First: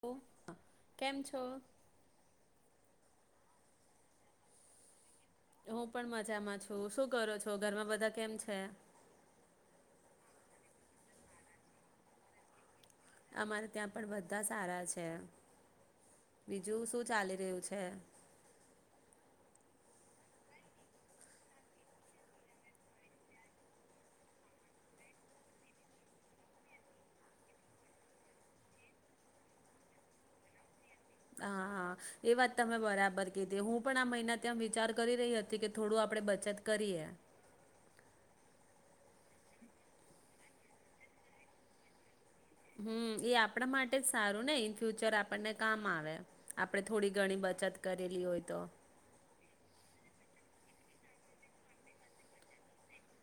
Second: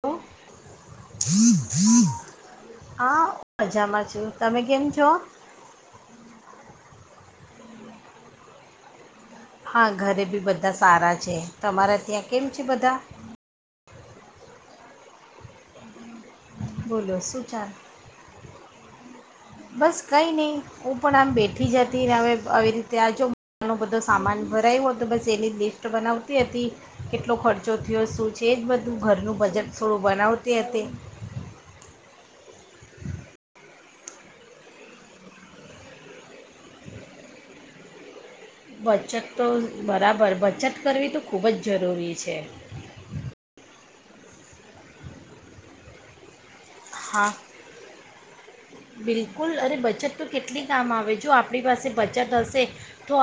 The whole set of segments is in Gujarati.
હ હા કેમ છો. હા મજામાં છું તમે કેમ છો. હું પણ મજામાં છું શું કરો છો ઘરમાં બધા કેમ છે. હા ઘરે બી બધા સારા છે તમારા ત્યાં કેમ છે બધા. અમારે ત્યાં પણ બધા સારા છે. બીજું શું બોલો ચાલી રિયુ ચાલ છે? બસ કંઈ નહીં હું પણ આમ બેઠી જ હતી ને હવે આવી રીતે આ જો બધો સામાન ભરાયવો તો બસ એની લિસ્ટ બનાવતી હતી કેટલો ખર્ચો થયો શું છે જ બધું ઘરનું બજાર થોડું બનાવતી હતી હા હા એ વાત તમે બરાબર કીધી હું પણ, આ મહિના ત્યાં વિચાર કરી રહી હતી કે થોડું આપડે બચત કરીએ. બચત તો બરાબર બચત કરવી તો ખૂબ જ જરૂરી છે હમ, એ આપણા માટે જ સારું ને ઈનફ્યુચર આપણને કામ આવે. આપડે થોડી હા ઘણી બચત કરેલી હોય, તો [unintelligible] બિલકુલ અરે બચત તો કેટલી કામ આવે, જો આપણી પાસે બચત હશે તો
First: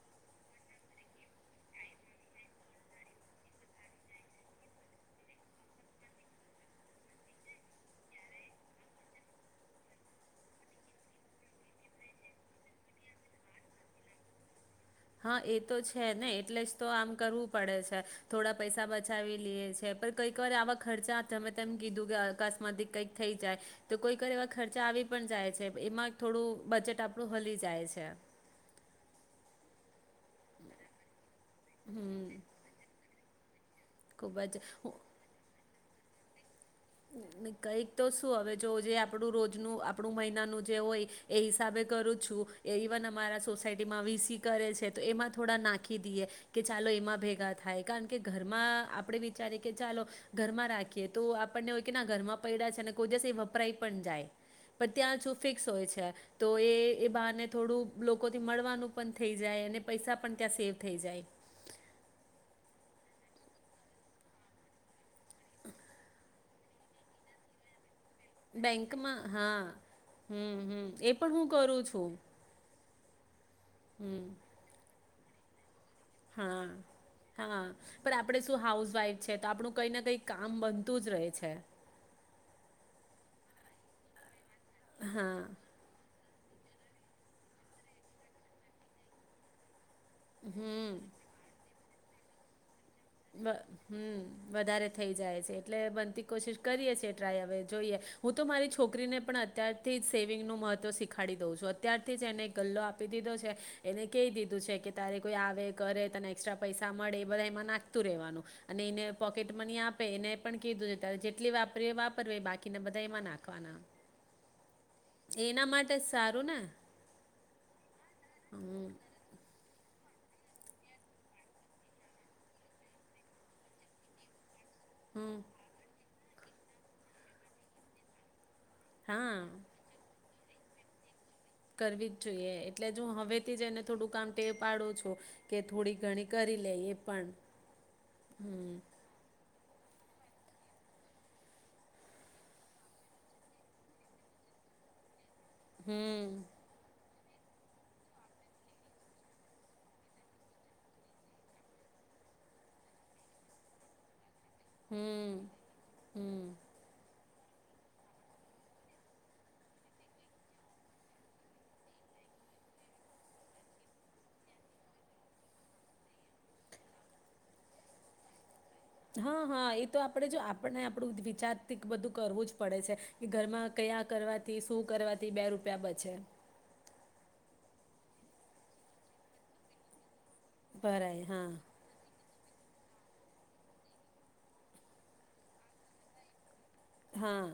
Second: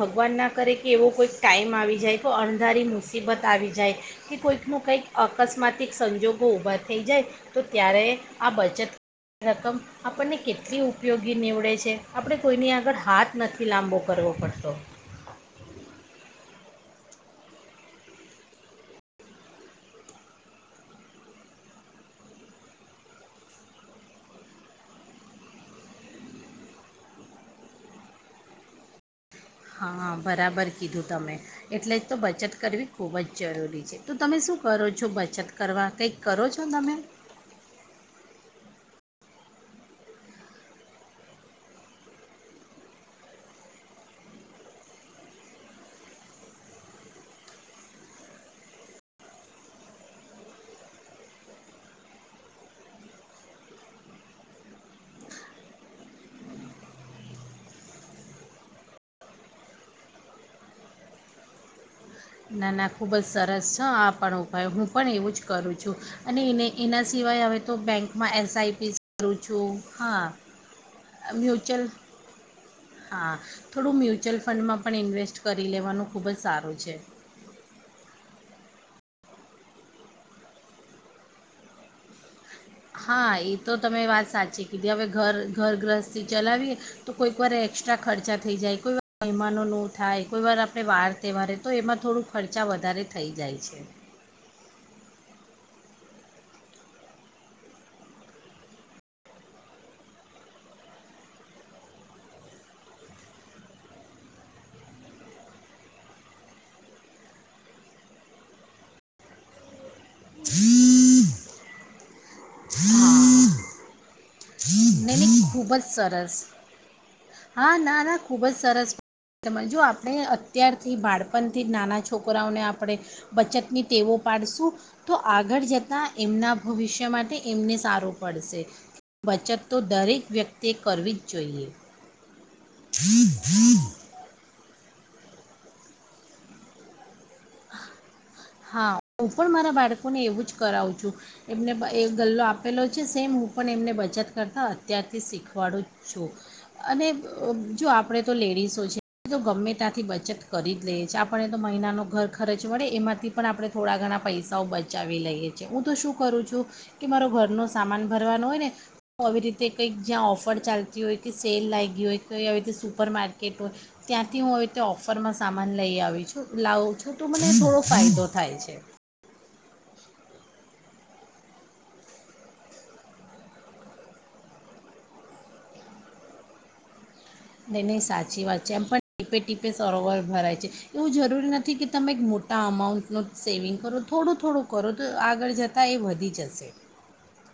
ભગવાન ના કરે કે એવો કોઈક ટાઈમ આવી જાય કો અણધારી મુસીબત આવી જાય કે, કોઈકનું કંઈક અકસ્માતિક સંજોગો ઊભા થઈ જાય તો, ત્યારે આ બચત રકમ આપણને કેટલી ઉપયોગી નીવડે છે. આપણે કોઈની આગળ હાથ નથી લાંબો કરવો પડતો. હા એ તો છે ને, એટલે જ તો આમ કરવું પડે છે. થોડા પૈસા બચાવી લઈએ છે. પણ કઈક વાર આવા ખર્ચા તમે તેમ કીધું કે અકસ્માત કંઈક થઈ જાય તો, કોઈક વાર એવા ખર્ચા આવી પણ જાય છે એમાં થોડું બજેટ આપણું હલી જાય છે. હા બરાબર કીધું તમે એટલે જ હમ તો બચત કરવી ખૂબ જ જરૂરી. છે તો તમે ખૂબ શું જ કરો હું છો બચત? કરવા કંઈક કરો જ? કંઈક તો શું હવે જો જે? આપણું રોજનું આપણું મહિનાનું જે હોય એ હિસાબે કરું છું. એ ઇવન અમારા સોસાયટીમાં વીસી કરે છે તો એમાં થોડા નાખી દઈએ કે ચાલો એમાં ભેગા થાય કારણ કે ઘરમાં આપણે વિચારીએ કે ચાલો ઘરમાં રાખીએ તો આપ આપને હોય કે ના ઘરમાં પડ્યા છે અને કોઈ દિવસ એ વપરાય પણ જાય પણ ત્યાં ફિક્સ હોય છે તો એ બહારને થોડું લોકોથી મળવાનું પણ થઈ જાય અને પૈસા પણ ત્યાં સેવ થઈ જાય ના ના ખૂબ જ સરસ છે, આ પણ ઉપાય હું પણ એવું જ કરું છું અને એને એના સિવાય હવે તો કાંઈક બેંકમાં હા હા હમ હમ એ પણ હું કરું મ્યુચ્યુઅલ છું. હા! થોડુ હમ મ્યચુઅલ ફંડ પણ ઇવેસ્ટ કરી લેવાનું ખૂબ જ હા સારું છે હા પણ આપણે શું હાઉસવાઈફ છે તો, આપણું કઈ ને કઈ કામ બનતું જ રહે છે. હા એ તો તમે વાત સાચી. હા [unintelligible] ઘરગ્રસ્ત ચલાવીએ તો કોઈક વાર એક્સ્ટ્રા ખર્ચા થઈ જાય કોઈ વાર મહેમાનોનો થાય કોઈ વાર આપણે હમ બહાર તહેવારે તો એમાં થોડું ખર્ચા વધે વધારે થઈ બ જાય છે. હમ વધારે થઈ જાય છે એટલે બનતી કોશિશ કરીએ છીએ ટ્રાય હવે જોઈએ હું તો મારી છોકરીને પણ અત્યારથી જ સેવિંગનું મહત્ત્વ શીખાડી દઉં છું અત્યારથી જ એને ગલ્લો આપી દીધો છે એને કહી દીધું છે કે, તારે કોઈ આવે કરે તને એક્સ્ટ્રા પૈસા મળે એ બધા એમાં નાખ વાનું અને એને પોકેટ મની આપે એને પણ કીધું છે ત જેટલીરી વાપર એ બાકીને બધા એમાં નાખવાના એના ખુબ જ માટે સરસ સારું ને હા ના ના ખુબ જ હમ સરસ જો આપણે અત્યારથી બાળપણથી જ નાના છોકરાઓને આપણે બચતની ટેવો પાડશું તો હમ આગળ જતા એમના ભવિષ્ય માટે એમને સારું પડશે. હા બચત તો દરેક વ્યક્તિ કરવી જોઈએ. કરવી જોઈએ એટલે જ હું હવે થી જ એને થોડું કામ ટે પાડું છું. કે થોડી ઘણી કરી લે એ પણ. હમ હા હું પણ મારા બાળકોને એવું જ કરાવું છું, એમને એ ગલ્લો આપેલો છે સેમ હું પણ એમને બચત કરતા અત્યારથી શીખ વાળો જ છો, હમ અને જો આપણે તો લેડીસો છે તો ગમે ત્યાંથી બચત કરી જ લઈએ છીએ આપણને તો મહિનાનો ઘર ખર્ચ વડે એમાંથી પણ આપણે થોડા ઘણા પૈસા બચાવી હમ લઈએ છે હું તો શું હમ કરું છું, કે મારો ઘર ન સામાન ભરવાનો હોય ને, હ આવી રીતે કંઈક જ્યાં ઓફર ચાલતી હોય કે સેલ લાગી હોય કઈ આવી રીતે સુપર માર્કેટ, હોય ત્યાંથી હું આવી રીતે ઓફરમાં સામાન લઈ આવી છું લાવું છું તો મને થોડો ફાયો થાય. થાય છે. હા હા એ તો આપણેે જો આપણને આપણું વિચાર બધું કરવું જ પડે છે, કે ઘરમાં કયા કરવાથી શું કરવાથી બે રૂપિયા બચે. નહી નહી સાચી વાત છે એમ પણ ટીપે ટીપે સરોવર ભરાય છે એવું ભરાય હા જરૂરી નથી કે તમે એક મો ત અમાઉન્ટનું સેવિંગ કરો થોડું થોડું કરો તો આગળ જતાં એ વધી જશે હા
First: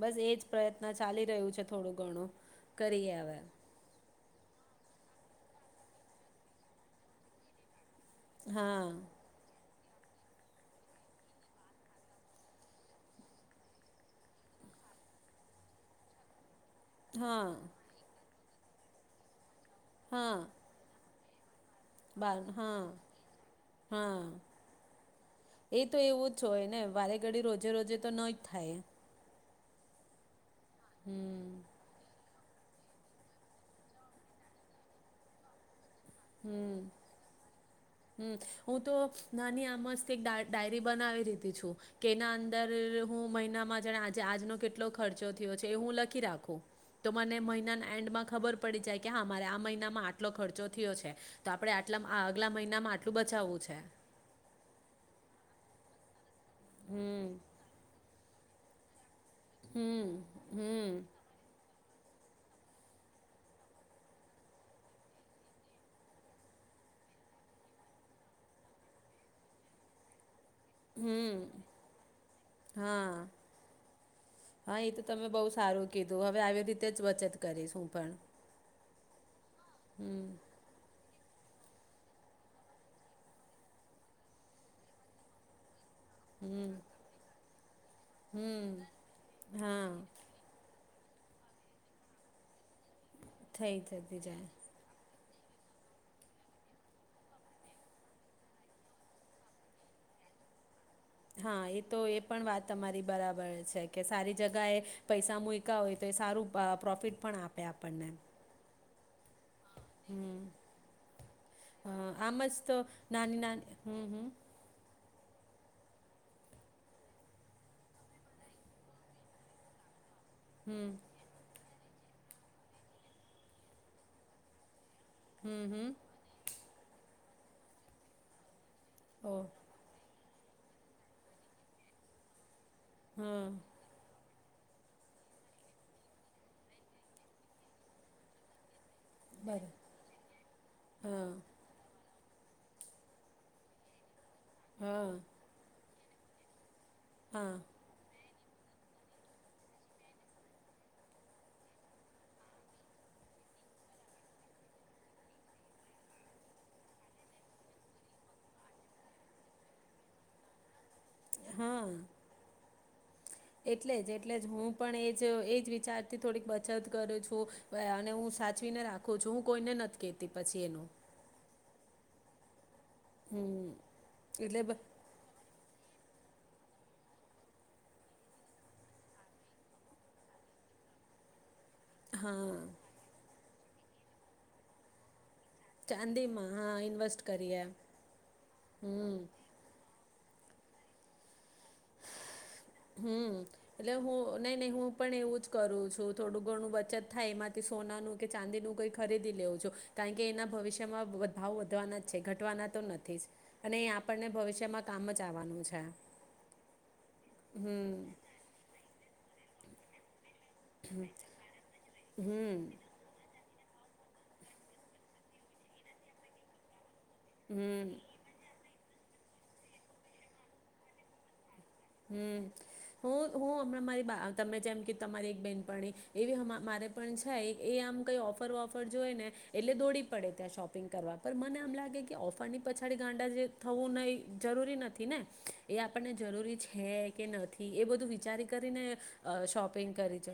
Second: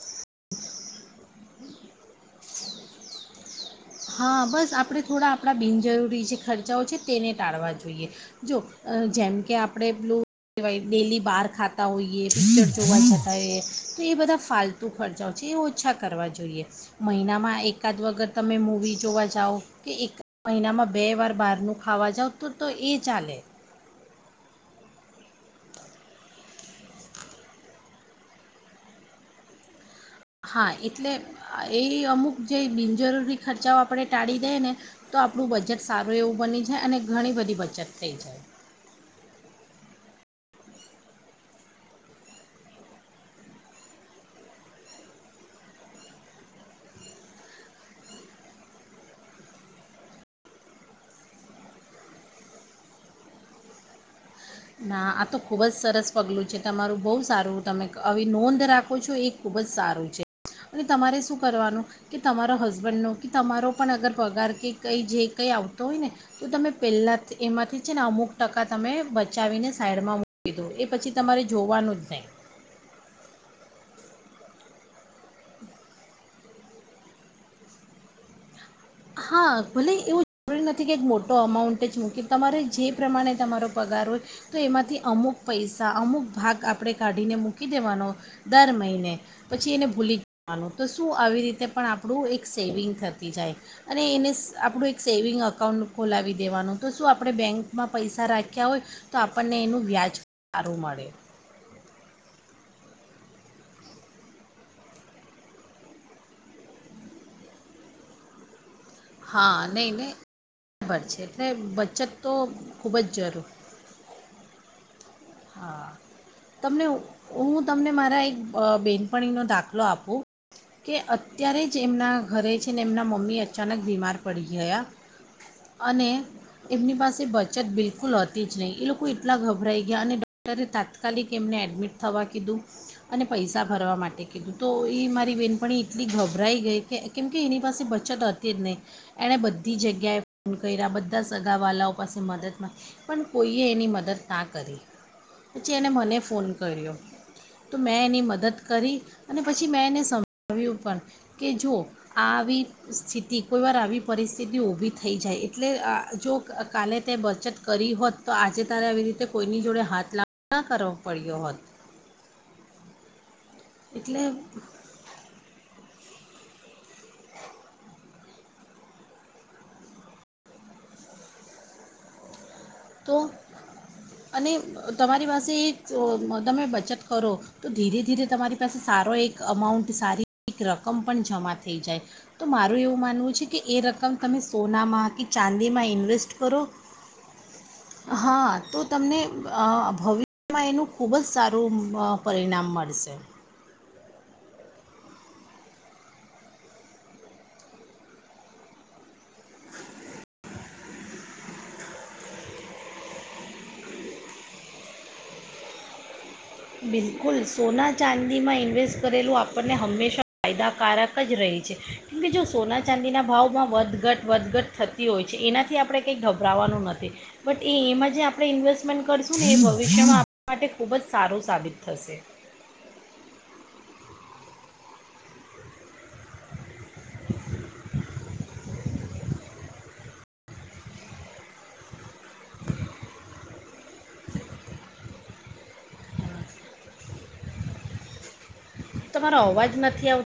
બસ એજ પ્રયત્ન ચાલી રહ્યું છે થોડું ઘણું કરીએ અવે હા બસ આપણે થોડા આપણા બિનજરૂરી જે ખર્ચાઓ છે તેને ટાળવા જોઈએ જો હા જેમ કે આપ આપણે પેલું કહેવાય ડેલી બહાર ખાતા હોઈએ પિક્ચર જોવા જતા હોઈએ તો એ બધા ફાલતુ ખર્ચાઓ છે એ ઓછા કરવા જોઈએ હા મહિનામાં એકાદ વખત તમે મૂ વી જોવા જાઓ કે એક હા મહિનામાં બે વાર બારનું ખાવ ખાવા જાવ બાર તો તો હા એ ચાલે હા એ તો એવું જ હોય ને વારે ઘડી રોજે રોજે તો નહી જ થાય હા એટલે હમ એ અમુક જે બિનજરૂરી ખર્ચાઓ આપણે ટાળી દઈએ ને તો આપણું બજેટ સારું એવું બની છે હમ અને ઘણી બધી બચત થઈ હમ જાય હું તો નાની આ મસ્ત એક ડા ડાયરી બનાવી દીધી છું કે એના અંદર હું મહિનામાં જા આજનો કેટલો ખર્ચો થયો છે એ હું લખી રાખું તો મને મહિનાના એન્ડમાં ખબર પડી જાય કે હા મારે આ મહિનામાં આટલો ખર્ચો થયો છે તો આપે આટલાગલા મહિના નામાં આટલું બચાવવું છે ના આ તો ખુબ જ સરસ પગલું છે તમારું બહુ હમ સારું તમે આવી નોંધ રાખો છો એક- ખુબ જ સારું છે અને હમ તમારે શું કરવાનું. કે તમારો હસબન્ડનો કે તમારો પણ અગર પગાર કે કંઈ જે કંઈ આવતો હોય ને તો તમે પહેલાં એમાંથી છે ને અમુક ટકા તમે બચ પચાવીને સાઈડમાં કીધું એ પછી હમ તમારે જોવાનું જ નહીં હા હા એ તો તમે બઉુ સારું કીધું હવે આવી રીતે જ બચત કરીશું પણ હા ભલે એવું હમ જરૂરી નથી કે મોટું ખટો અમાઉન્ટ જ મૂકે તમારે જે પ્રમાણે તમારો પગાર હોય તો એમાંથી અમુક પૈસા અમુક ભાગ આપણે કાઢીને મૂકી દેવાનો હમ દર મહિને પછી એને હા ભૂલી જવાનો તો શું આવી રીતે પણ આપણું એક સેવિંગ થતું થતી જાય. થઈ થતી એનેશ જાય આપણું એક સેવિંગ અકાઉન્ટ ખોલાવી દેવાનું તો શું આપણે બેંકમાં પૈસા રાખ્યા હોય તો આપણને એનું વ્યાજ પણ સારું મળે હા એ તો એ પણ વાત તમારી બરાબર છે કે સારી જગા એ પૈસા મુકા હોય તો એ સારું અ પ્રોફિટ પણ આપે આપણને હા નહીં નહીં બરાબર છે એટલે બચત હા, તો આમ જ ખૂબ જ નાની જરૂર.. નાની હમ હા તમને હું તમને મારા એક અ બેનપણીનો દાખલો આપું. હમ કે અત્યારે જ એમના ઘરે છે ને એમના મમ્મી અચાનક બીમાર પડી ગયા હમ હમ અને એમની પાસે બચત બિલકુલ હતી નહી એ લોકો ઓ એટલા ગભરાય અને ડોક્ટરે તાત્કાલિક એમને એડમિટ થવા કીધું અને હા પૈસા ભરવા માટે કીધું તો એ મારી બહેનપણી એટલી ગભરાઈ ગઈ કે કેમ કે એની પાસે બચત હતી જ નહીં. એણે બરાબર બધી જગ્યાએ ફોન કર્યા બધા હા સગા વાળાઓ પાસે મદદમાં પણ કોઈએ એની મદદ ના કરી હા પછી એને મને ફોન કર્યો હા તો મેં એની મદદ કરી અને પછી મેં એને સમજાવ્યું પણ કે જો આવી સ્થિતિ કોઈ વાર આવી પરિસ્થિતિ ઉભી થઈ જાય એટલે અ જો કાલે તે બચત કરી હોત તો આજે તારે આવી રીતે કોઈની જોડે હાથ લાગ કરો પરરી્યોત હા એટલે જ એટલે જ હું પણ એજ એજ વિચાર થી થોડીક બચત કરું છું અને હું સાચવીને રાખું છું હું કોઈને નથી કેતી પછી એનું તો હમ અને એટલે બ તમારી પાસે જો તમે બચત કરો તો ધીરે ધીરે તમારી પાસે સારો એક અમાઉન્ટ સારી એક રકમ પણ જમા થ થઈ જાય તો હા મારું એવું માનવું છે કે એ રકમ તમે સોનામાં કે ચાંદીમાં ઇન્વેસ્ટ ચાંદીમાં કરો હા ઇન્વેસ્ટ કરીએ હા તો હમ તમને અ ભવિષ્ય એમાં એનું ખુબ જ સારું પરિણામ મળશે હમ એટલે હું નહી નહી હું પણ એવું જ કરું છું થોડું ઘણું બચત થાય એમાંથી સોનાનું કે ચાંદીનું કઈ ખરીદી લેઉું છું કારણ કે એના ભવિષ્યમાં ભાવ વધવાના જ છે ઘટવાના તો નથી જ અને એ આપણને ભવિષ્યમાં કામ જ આવવાનું છે બિલકુલ સોના હમ ચાંદીમાં ઇન્વેસ્ટ કરેલું આપ આપણને હંમેશા ફાયદાકારક જ રહી છે કેમ કે જો હમ સોના ચાંદીના ભાવ માં વધઘટ વધઘટ થતી હોય છે એનાથી આપણે કંઈ ગભરાવાનું નથી બટ એ હમ એમાં જે આપણે ઇન્વેસ્ટ ઇન્વેસ્ટમેન્ટ કરશું ને એ ભવિષ્યમાં આપના માટે ખુબ જ સારું સાબિત થશે હમ હું હું હમણાં મારી તમે જેમ કે તમારી એક બેહેનપણી એવી મારે પણ છે એ આમ કંઈ ઓફર વોફર જોઈ ને એટલે દોડી પડે ત્યાં શોપિંગ કરવા પર મને આમ લાગે કે ઓફરની પછાડી ગાંડા જે થવું ને એ જરૂરી નથી ને એ આપણને જરૂરી છે હે કે નથી એ બધું વિચારી કરીને તમારો અવાજ શોપિંગ નથી આવતો કરીજ